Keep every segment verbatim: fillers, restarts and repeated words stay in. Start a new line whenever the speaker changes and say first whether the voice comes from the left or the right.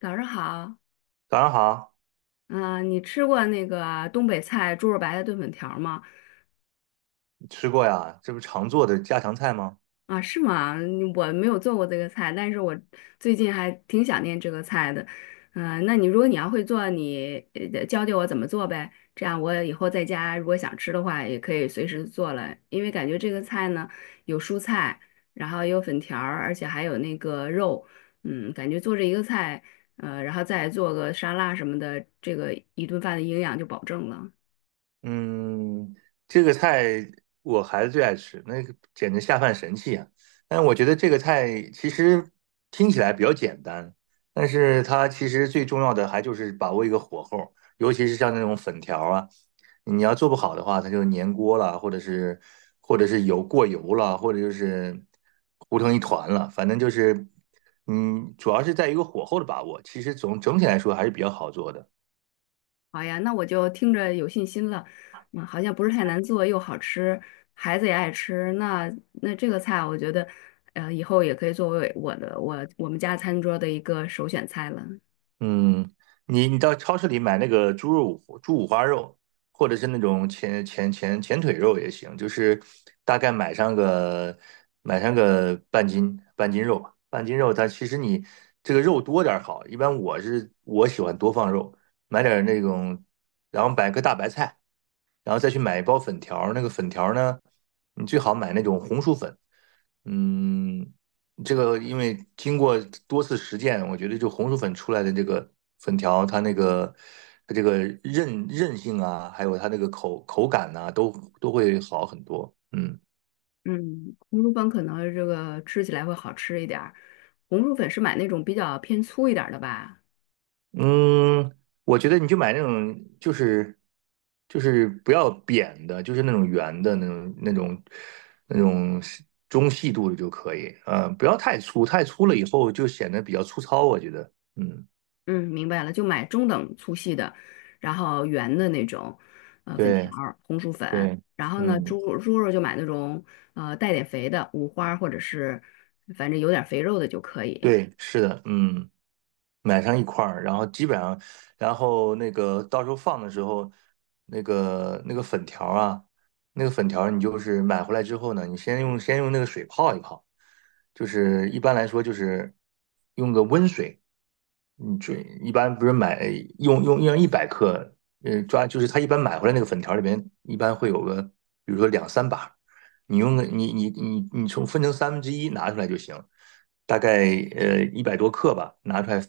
left: 早上好，
right: 早上好，
left: 嗯、你吃过那个东北菜猪肉白菜炖粉条吗？
right: 你吃过呀？这不是常做的家常菜吗？
left: 啊，是吗？嗯我没有做过这个菜，但是我最近还挺想念这个菜的。嗯、那你如果你要会做，你呃教教我怎么做呗，这样我以后在家如果想吃的话，也可以随时做了。因为感觉这个菜呢，有蔬菜，然后有粉条儿，而且还有那个肉，嗯，感觉做这一个菜，呃，然后再做个沙拉什么的，这个一顿饭的营养就保证了。
right: 嗯，这个菜我孩子最爱吃，那个简直下饭神器啊！但我觉得这个菜其实听起来比较简单，但是它其实最重要的还就是把握一个火候，尤其是像那种粉条啊，你要做不好的话，它就粘锅了，或者是或者是油过油了，或者就是糊成一团了，反正就是，嗯，主要是在一个火候的把握，其实总整体来说还是比较好做的。
left: 好呀，那我就听着有信心了。嗯，好像不是太难做，又好吃，孩子也爱吃。那那这个菜啊，我觉得，呃，以后也可以作为我的我我们家餐桌的一个首选菜了。
right: 嗯，你你到超市里买那个猪肉、猪五花肉，或者是那种前前前前腿肉也行，就是大概买上个买上个半斤半斤肉吧。半斤肉它其实你这个肉多点儿好，一般我是我喜欢多放肉，买点儿那种，然后买个大白菜，然后再去买一包粉条儿，那个粉条儿呢，你最好买那种红薯粉。嗯，这个因为经过多次实践，我觉得就红薯粉出来的这个粉条，它那个它这个韧韧性啊，还有它那个口口感呐、都都会好很多。嗯。
left: 嗯，红薯粉可能这个吃起来会好吃一点儿。红薯粉是买那种比较偏粗一点儿的吧？
right: 嗯，我觉得你就买那种，就是就是不要扁的，就是那种圆的那种那种那种中细度的就可以，呃，不要太粗，太粗了以后就显得比较粗糙，我觉得，嗯，
left: 嗯，明白了，就买中等粗细的，然后圆的那种，呃，粉条
right: 对
left: 儿红薯粉。
right: 对，
left: 然后呢，
right: 嗯，
left: 猪肉猪肉就买那种，呃，带点肥的，五花或者是反正有点肥肉的就可以。
right: 对，是的，嗯。买上一块儿，然后基本上，然后那个到时候放的时候，那个那个粉条儿啊，那个粉条儿你就是买回来之后呢，你先用先用那个水泡一泡，就是一般来说就是用个温水，你准一般不是买用用用一百克，呃，抓就是他一般买回来那个粉条里边一般会有个，比如说两三把，你用个你你你你从分成三分之一拿出来就行，大概呃一百多克吧，拿出来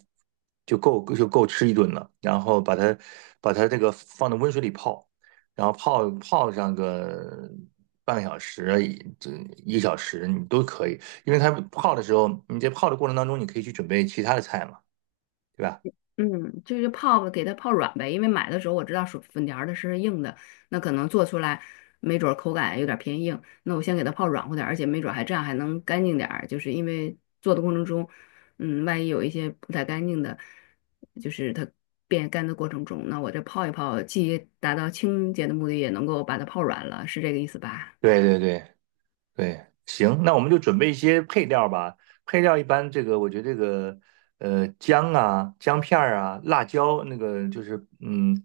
right: 就够就够吃一顿了。然后把它把它这个放到温水里泡，然后泡泡上个半个小时，一这一个小时你都可以，因为它泡的时候，你在泡的过程当中，你可以去准备其他的菜嘛。对吧？
left: 嗯，就是泡给它泡软呗，因为买的时候我知道薯粉条儿的是硬的，那可能做出来没准儿口感有点儿偏硬，那我先给它泡软乎点儿，而且没准儿还这样还能干净点儿，就是因为做的过程中，嗯，万一有一些不太干净的，就是它变干的过程中，那我这泡一泡，既达到清洁的目的，也能够把它泡软了，是这个意思吧？
right: 对对对对，行，那我们就准备一些配料吧。配料一般，这个我觉得这个呃姜啊、姜片儿啊、辣椒，那个就是嗯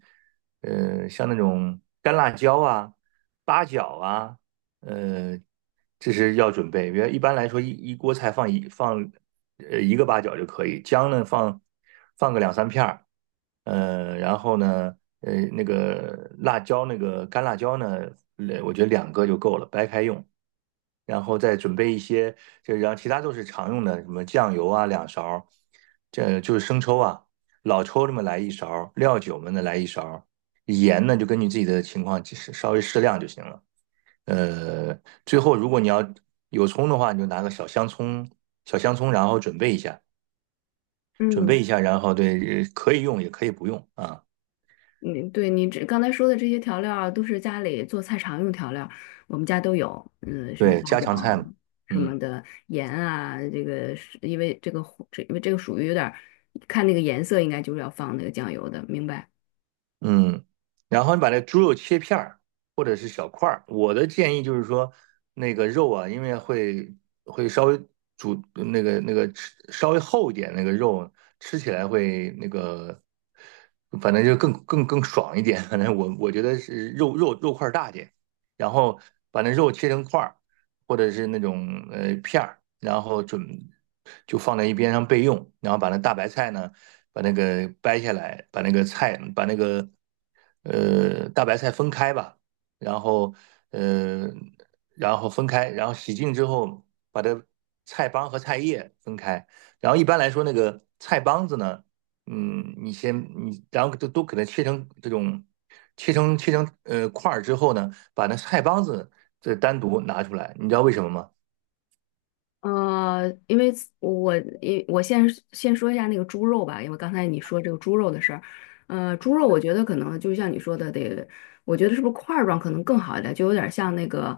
right: 呃像那种干辣椒啊、八角啊、呃这是要准备，因为一般来说一一锅菜放一放呃一个八角就可以，姜呢放放个两三片儿，呃，然后呢呃那个辣椒那个干辣椒呢，呃我觉得两个就够了，掰开用，然后再准备一些，就然后其他都是常用的，什么酱油啊两勺儿这就是生抽啊，老抽这么来一勺儿料酒们呢来一勺儿盐呢就根据自己的情况稍微适量就行了。呃，最后如果你要有葱的话，你就拿个小香葱，小香葱，然后准备一下，准
left: 嗯。
right: 备一下，然后对，呃可以用也可以不用啊。
left: 你对你这刚才说的这些调料啊，都是家里做菜常用调料我们家都有，嗯，什么
right: 对，
left: 八
right: 家
left: 角
right: 常
left: 啊
right: 菜嘛，
left: 什
right: 嗯。
left: 么的盐啊，这个是因为这个火这因为这个属于有点儿看那个颜色，应该就是要放那个酱油的，明白？
right: 嗯，然后你把那猪肉切片儿或者是小块儿。我的建议就是说，那个肉啊，因为会会稍微煮那个那个吃稍微厚一点，那个肉吃起来会那个，反正就更更更爽一点。反正我我觉得是肉肉肉块儿大点，然后把那肉切成块儿。或者是那种呃片儿，然后准就放在一边上备用，然后把那大白菜呢，把那个掰下来，把那个菜把那个呃大白菜分开吧，然后呃然后分开，然后洗净之后把这菜帮和菜叶分开，然后一般来说那个菜帮子呢。嗯，你先你，然后都都给它切成这种，切成切成呃块儿之后呢，把那菜帮子这单独拿出来，你知道为什么吗？
left: 呃，因为我因我先先说一下那个猪肉吧，因为刚才你说这个猪肉的事儿，呃，猪肉我觉得可能就像你说的，得，我觉得是不是块儿状可能更好一点，就有点像那个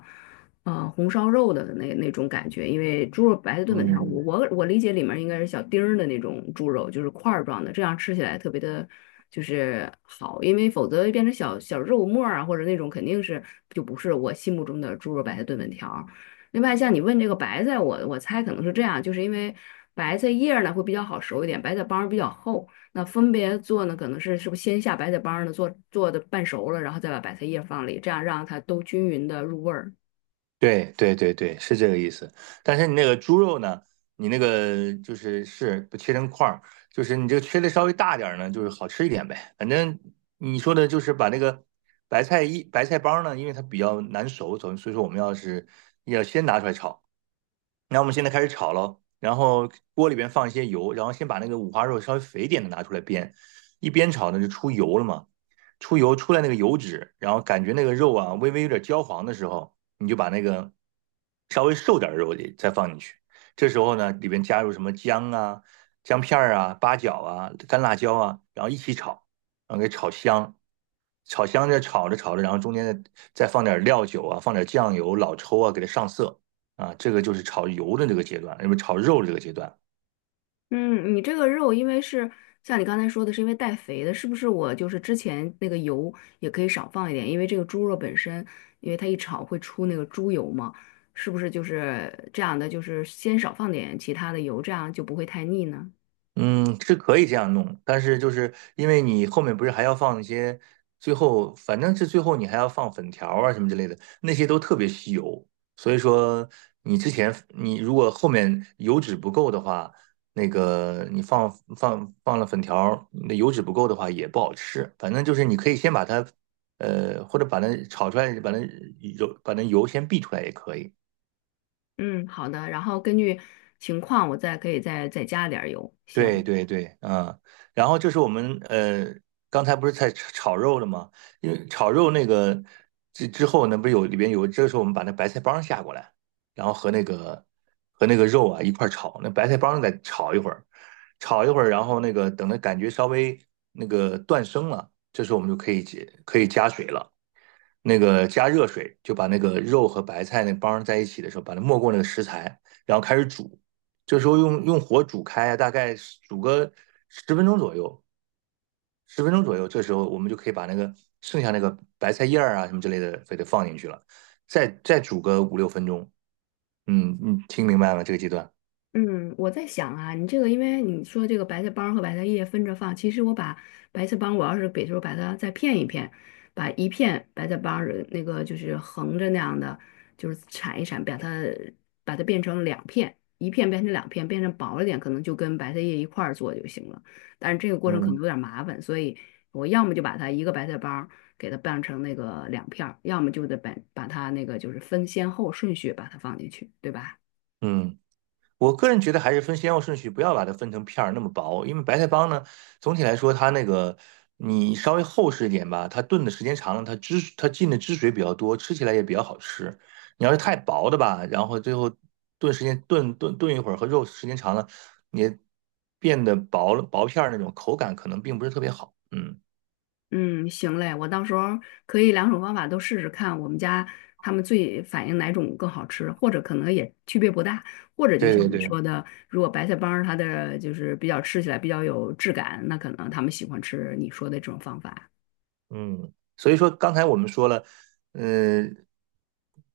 left: 呃红烧肉的那那种感觉，因为猪肉白菜炖粉条，我
right: 嗯，
left: 我我理解里面应该是小丁儿的那种猪肉，就是块儿状的，这样吃起来特别的。就是好，因为否则变成小小肉末儿啊，或者那种肯定是就不是我心目中的猪肉白菜炖粉条儿。另外，像你问这个白菜，我我猜可能是这样，就是因为白菜叶儿呢会比较好熟一点，白菜帮儿比较厚。那分别做呢，可能是是不是先下白菜帮儿呢做做的半熟了，然后再把白菜叶放里，这样让它都均匀的入味儿。
right: 对对对对，是这个意思。但是你那个猪肉呢，你那个就是是不切成块儿，就是你这个切的稍微大点儿呢，就是好吃一点呗。反正你说的就是把那个白菜一白菜帮呢，因为它比较难熟，所以所以说我们要是要先拿出来炒。那我们现在开始炒喽，然后锅里边放一些油，然后先把那个五花肉稍微肥一点的拿出来煸，一煸炒呢就出油了嘛，出油出来那个油脂，然后感觉那个肉啊微微有点焦黄的时候，你就把那个稍微瘦点儿的肉也再放进去，这时候呢里边加入什么姜啊、姜片儿啊、八角啊、干辣椒啊，然后一起炒，然后给炒香。炒香着炒着炒着，然后中间再再放点料酒啊，放点酱油、老抽啊，给它上色。啊，这个就是炒油的这个阶段，因为炒肉的这个阶段，
left: 嗯，你这个肉因为是像你刚才说的，是因为带肥的，是不是我就是之前那个油也可以少放一点，因为这个猪肉本身，因为它一炒会出那个猪油嘛，是不是就是这样的，就是先少放点其他的油，这样就不会太腻呢？
right: 嗯，是可以这样弄，但是就是因为你后面不是还要放一些，最后反正是最后你还要放粉条啊什么之类的，那些都特别吸油，所以说你之前你如果后面油脂不够的话，那个你放放放了粉条，那油脂不够的话也不好吃，反正就是你可以先把它，呃，或者把它炒出来，把那油把那油先避出来也可以。
left: 嗯，好的，然后根据情况我再可以再再加点儿油。
right: 对
left: 行，
right: 对对，嗯，然后就是我们呃，刚才不是在炒炒肉了吗？因为炒肉那个之之后那不是有里边有，这个时候我们把那白菜帮下过来，然后和那个和那个肉啊一块儿炒，那白菜帮再炒一会儿，炒一会儿，然后那个等它感觉稍微那个断生了，这时候我们就可以解可以加水了。那个加热水，就把那个肉和白菜那帮在一起的时候，把它没过那个食材，然后开始煮。这时候用用火煮开啊，大概煮个十分钟左右，十分钟左右，这时候我们就可以把那个剩下那个白菜叶儿啊什么之类的，非得放进去了，再再煮个五六分钟。嗯，嗯，听明白吗？这个阶段？
left: 嗯，我在想啊，你这个，因为你说这个白菜帮和白菜叶分着放，其实我把白菜帮，我要是比如说把它再片一片，把一片白菜帮儿那个就是横着那样的，就是铲一铲，把它把它变成两片，一片变成两片，变成薄了点，可能就跟白菜叶一块儿做就行了。但是这个过程可能
right: 嗯，
left: 有点儿麻烦，所以我要么就把它一个白菜帮儿给它拌成那个两片儿，要么就得把把它那个就是分先后顺序把它放进去，对吧？
right: 嗯。我个人觉得还是分先后顺序，不要把它分成片儿那么薄，因为白菜帮呢，总体来说它那个你稍微厚实一点吧，它炖的时间长了，它汁它进的汁水比较多，吃起来也比较好吃。你要是太薄的吧，然后最后炖时间炖炖炖一会儿和肉时间长了，也变得薄了薄片儿那种口感可能并不是特别好。嗯，
left: 嗯，行嘞，我到时候可以两种方法都试试看，我们家他们最反映哪种更好吃，或者可能也区别不大，或者就
right: 对
left: 像
right: 对
left: 你说
right: 对。
left: 的，如果白菜帮儿它的就是比较吃起来比较有质感，那可能他们喜欢吃你说的这种方法。
right: 嗯，所以说刚才我们说了，嗯，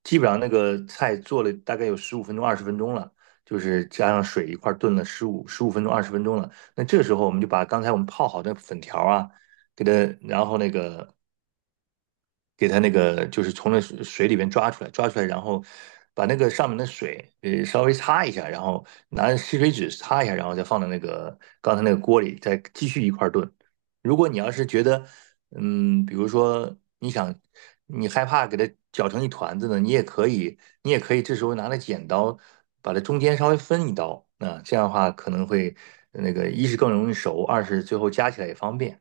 right: 基本上那个菜做了大概有十五分钟、二十分钟了，就是加上水一块儿炖了十五十五分钟、二十分钟了。那这时候我们就把刚才我们泡好的粉条啊，给它，然后那个给它那个就是从那水水里边抓出来，抓出来，然后把那个上面的水呃稍微擦一下，然后拿吸水纸擦一下，然后再放到那个刚才那个锅里，再继续一块儿炖。如果你要是觉得，嗯，比如说你想你害怕给它搅成一团子呢，你也可以，你也可以这时候拿着剪刀把它中间稍微分一刀，那这样的话可能会那个一是更容易熟，二是最后加起来也方便。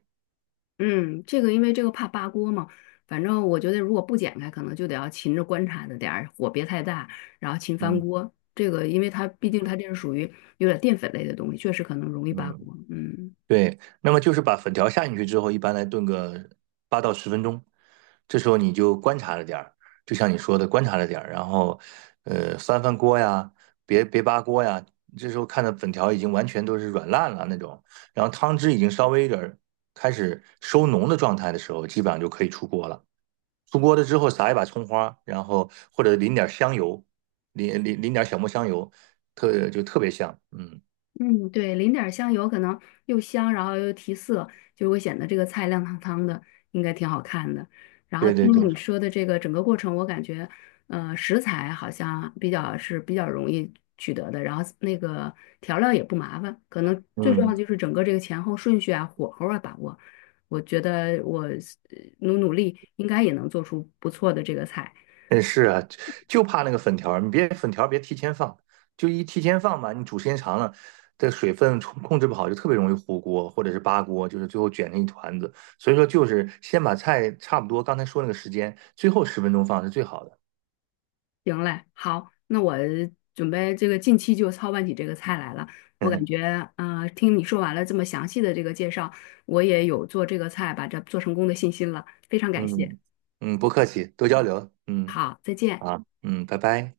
left: 嗯，这个因为这个怕扒锅嘛，反正我觉得如果不剪开，可能就得要勤着观察着点儿，火别太大，然后勤翻
right: 嗯
left: 锅。这个因为它毕竟它这是属于有点淀粉类的东西，确实可能容易扒
right: 嗯。
left: 锅。嗯。
right: 对，那么就是把粉条下进去之后，一般来炖个八到十分钟，这时候你就观察着点儿，就像你说的观察着点儿，然后呃翻翻锅呀，别别扒锅呀，这时候看到粉条已经完全都是软烂了那种，然后汤汁已经稍微有点儿开始收浓的状态的时候，基本上就可以出锅了。出锅了之后撒一把葱花，然后或者淋点儿香油，淋淋淋点儿小磨香油，特就特别香。嗯，
left: 嗯，对，淋点儿香油，可能又香，然后又提色，就会显得这个菜亮堂堂的，应该挺好看的。然后
right: 对对
left: 听了
right: 对，
left: 你说的这个整个过程，我感觉，呃，食材好像比较是比较容易取得的，然后那个调料也不麻烦，可能最重要
right: 嗯。
left: 的就是整个这个前后顺序啊、火候啊把握。我觉得我呃努努力，应该也能做出不错的这个菜。
right: 哎，是啊，就就怕那个粉条儿，你别粉条儿别提前放，就一提前放吧，你煮时间长了，这水分控控制不好，就特别容易糊锅或者是扒锅，就是最后卷成一团子。所以说，就是先把菜差不多刚才说那个时间，最后十分钟放是最好的。
left: 行嘞，好，那我准备这个近期就操办起这个菜来了。我感 觉，呃，听你说完了这么详细的这个介绍，我也有做这个菜把这做成功的信心了，非常感谢。
right: 嗯嗯，不客气，多交流。嗯，
left: 好，再见。
right: 好，嗯，拜拜。